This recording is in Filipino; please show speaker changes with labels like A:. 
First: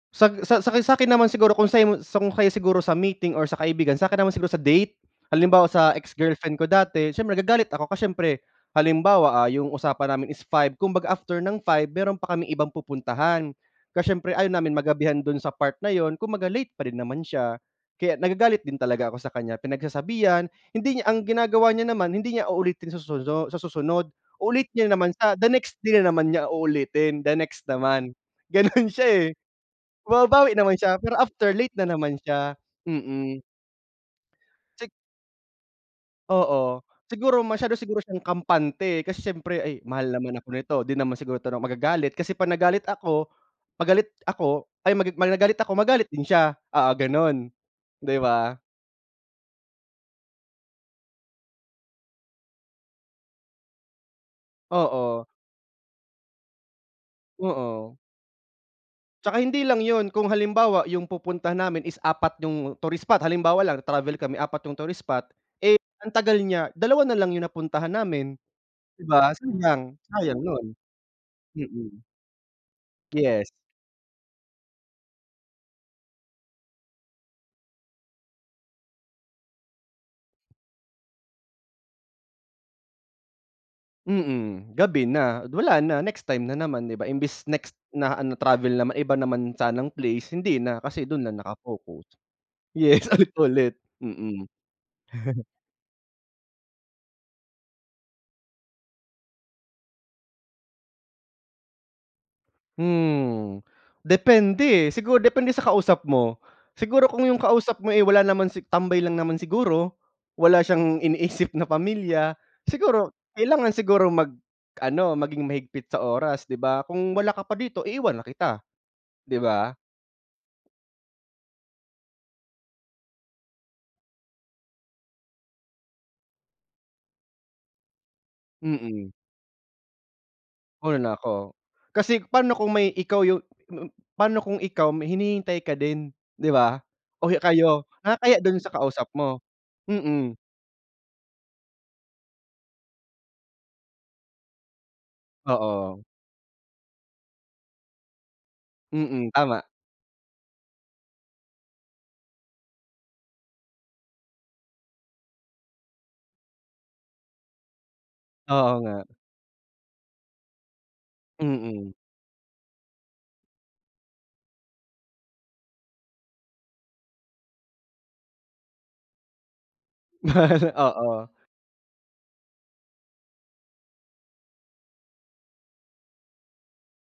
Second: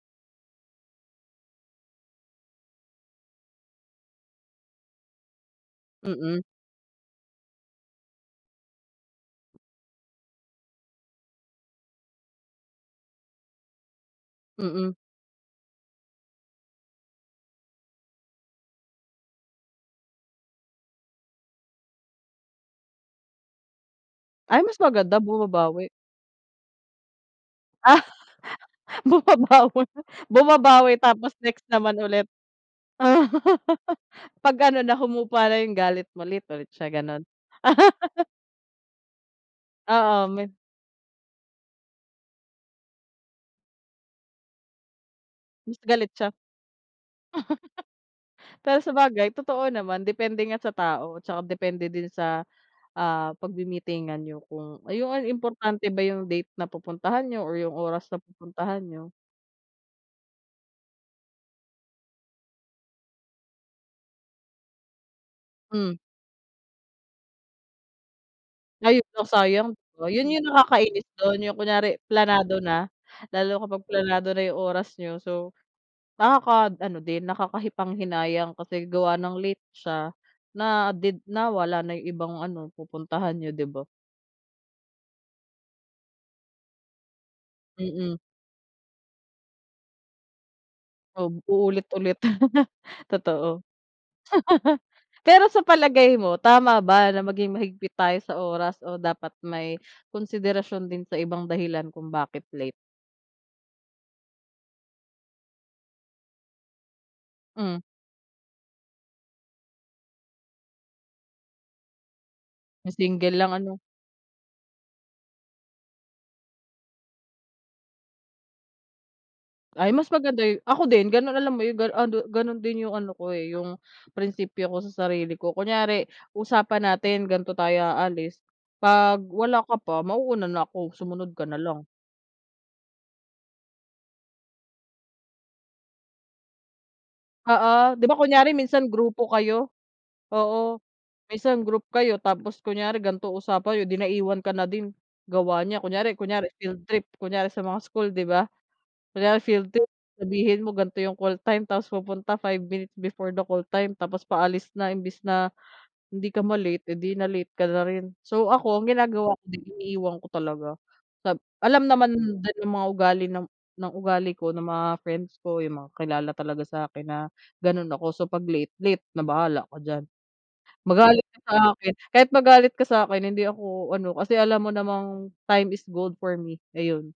A: Sag sa saki sa'kin naman siguro kung sa'yo sa kung kayo siguro sa meeting or sa kaibigan sa'kin naman siguro sa date. Halimbawa sa
B: Mm.
A: ex-girlfriend ko dati siyempre nagagalit ako ka siyempre, halimbawa, ah, 'yung usapan namin is 5, kumbaga after ng 5 meron pa kaming ibang pupuntahan. Ka siyempre ayaw namin
B: Mm.
A: magabihan do'n sa part na 'yun kumbaga late parin pa rin naman siya. Kaya nagagalit din talaga ako sa kaniya, pinagsasabihan, hindi niya ang ginagawa niya naman hindi niya uulitin sasuno sa susunod,
B: Ay,
A: uulit
B: mas
A: niya na naman
B: maganda
A: sa the next
B: bumabawi.
A: day na naman niya uulitin, the next
B: Ah,
A: naman. Gano'n siya, eh,
B: bumabawi
A: bumababawi naman
B: bumabawi
A: siya pero
B: tapos
A: after
B: next
A: late na
B: naman
A: naman
B: ulit.
A: siya, mm.
B: Pag-ano
A: Sik
B: na, humupa na 'yung galit mo, ulit ulit
A: Oo,
B: siya gano'n.
A: siguro masyado siguro siyang kampante, kasi siyempre ay mahal
B: Oo,
A: naman ako
B: may
A: nito, 'di naman siguro 'to 'no, magagalit kasi pag nagalit ako pag galit ako ay maga magagalit ako
B: Mas
A: magalit
B: galit
A: din
B: siya.
A: siya, oo, gano'n, 'di ba?
B: Pero sabagay totoo naman, depende nga sa tao, tsaka depende din sa, ah, pagmi-meetingan niyo, kung ayun ano
A: Oo.
B: importante ba 'yung date na pupuntahan niyo o 'yung
A: Oo.
B: oras na pupuntahan niyo.
A: Tsaka hindi lang 'yun kung halimbawa 'yung pupuntahan namin is 4 'yung tourist spot, halimbawa lang travel kami 4 tourist spot, eh,
B: Hmm.
A: ang tagal niya, dalawa nalang 'yung napuntahan namin
B: Ay,
A: 'di
B: oh,
A: ba,
B: sayang
A: sayang
B: oh, 'yun
A: sayang
B: 'yung
A: 'yun.
B: nakakainis do'n, 'yung kunwari
A: Mm.
B: planado na,
A: Yes.
B: lalo kapag planado na 'yung oras niyo, so nakaka-ano din nakakapanghinayang kasi gawa ng late siya na did nawala na 'yung ibang ano, pupuntahan niyo, 'di ba?
A: Mm, gabi na, wala na, next time na naman 'di ba, imbes next
B: Mm.
A: na ano travel naman iba naman sanang place hindi na, kasi do'n na
B: Ob
A: naka-focus.
B: uulit-ulit,
A: Yes,
B: totoo.
A: ulit-ulit, mm.
B: Pero sa palagay mo, tama ba na maging mahigpit tayo sa oras o dapat may konsiderasyon din sa ibang dahilan kung bakit late?
A: Hmm, depende, eh. Siguro depende sa kausap mo. Siguro kung 'yung
B: Hmm.
A: kausap mo, eh, wala naman si tambay lang naman siguro, wala siyang iniisip na pamilya.
B: 'Yung
A: Siguro
B: single lang,
A: kailangan
B: ano.
A: siguro mag-ano maging mahigpit sa oras 'di ba, "kung wala ka pa dito, iiwan na kita," 'di ba?
B: Ay, mas maganda yu ako din, gano'n alam mo 'yun, ganu ano gano'n din 'yung ano ko, eh, 'yung prinsipyo ko sa sarili ko, kunyari usapan natin gan'to tayo aalis,
A: Mm.
B: pag wala ka pa, mauna na ako
A: Una na
B: sumunod ka
A: ako,
B: nalang.
A: kasi pa'no kung may ikaw 'yung m pa'no kung ikaw may hinihintay ka din 'di ba o kayo
B: Oo. 'Di ba
A: nakakahiya
B: kunyari
A: do'n sa
B: minsan
A: kausap
B: grupo
A: mo,
B: kayo.
A: mm.
B: Oo, minsan group kayo tapos kunyari gan'to usapan niyo di naiwan ka na din, gawa niya,
A: Oo.
B: kunyari kunyari field trip, kunyari sa mga school 'di ba.
A: Mm,
B: Kunyari
A: tama.
B: field trip sabihin mo gan'to 'yung call time tapos pupunta 5 minutes before the call time tapos paalis na imbes na hindi ka ma-late, eh, di na-late ka na rin. So
A: Oo,
B: ako, ang
A: nga.
B: ginagawa ko iniiwan ko talaga, sab alam
A: Mm.
B: naman din ng mga ugali ng ugali ko ng mga friends ko 'yung kakilala talaga sa akin na gano'n ako so 'pag late, late na bahala ka diyan. Magalit
A: Oo.
B: ka sa akin kahit magalit ka sa'kin hindi ako ano kasi alam mo namang time is gold for me ayun.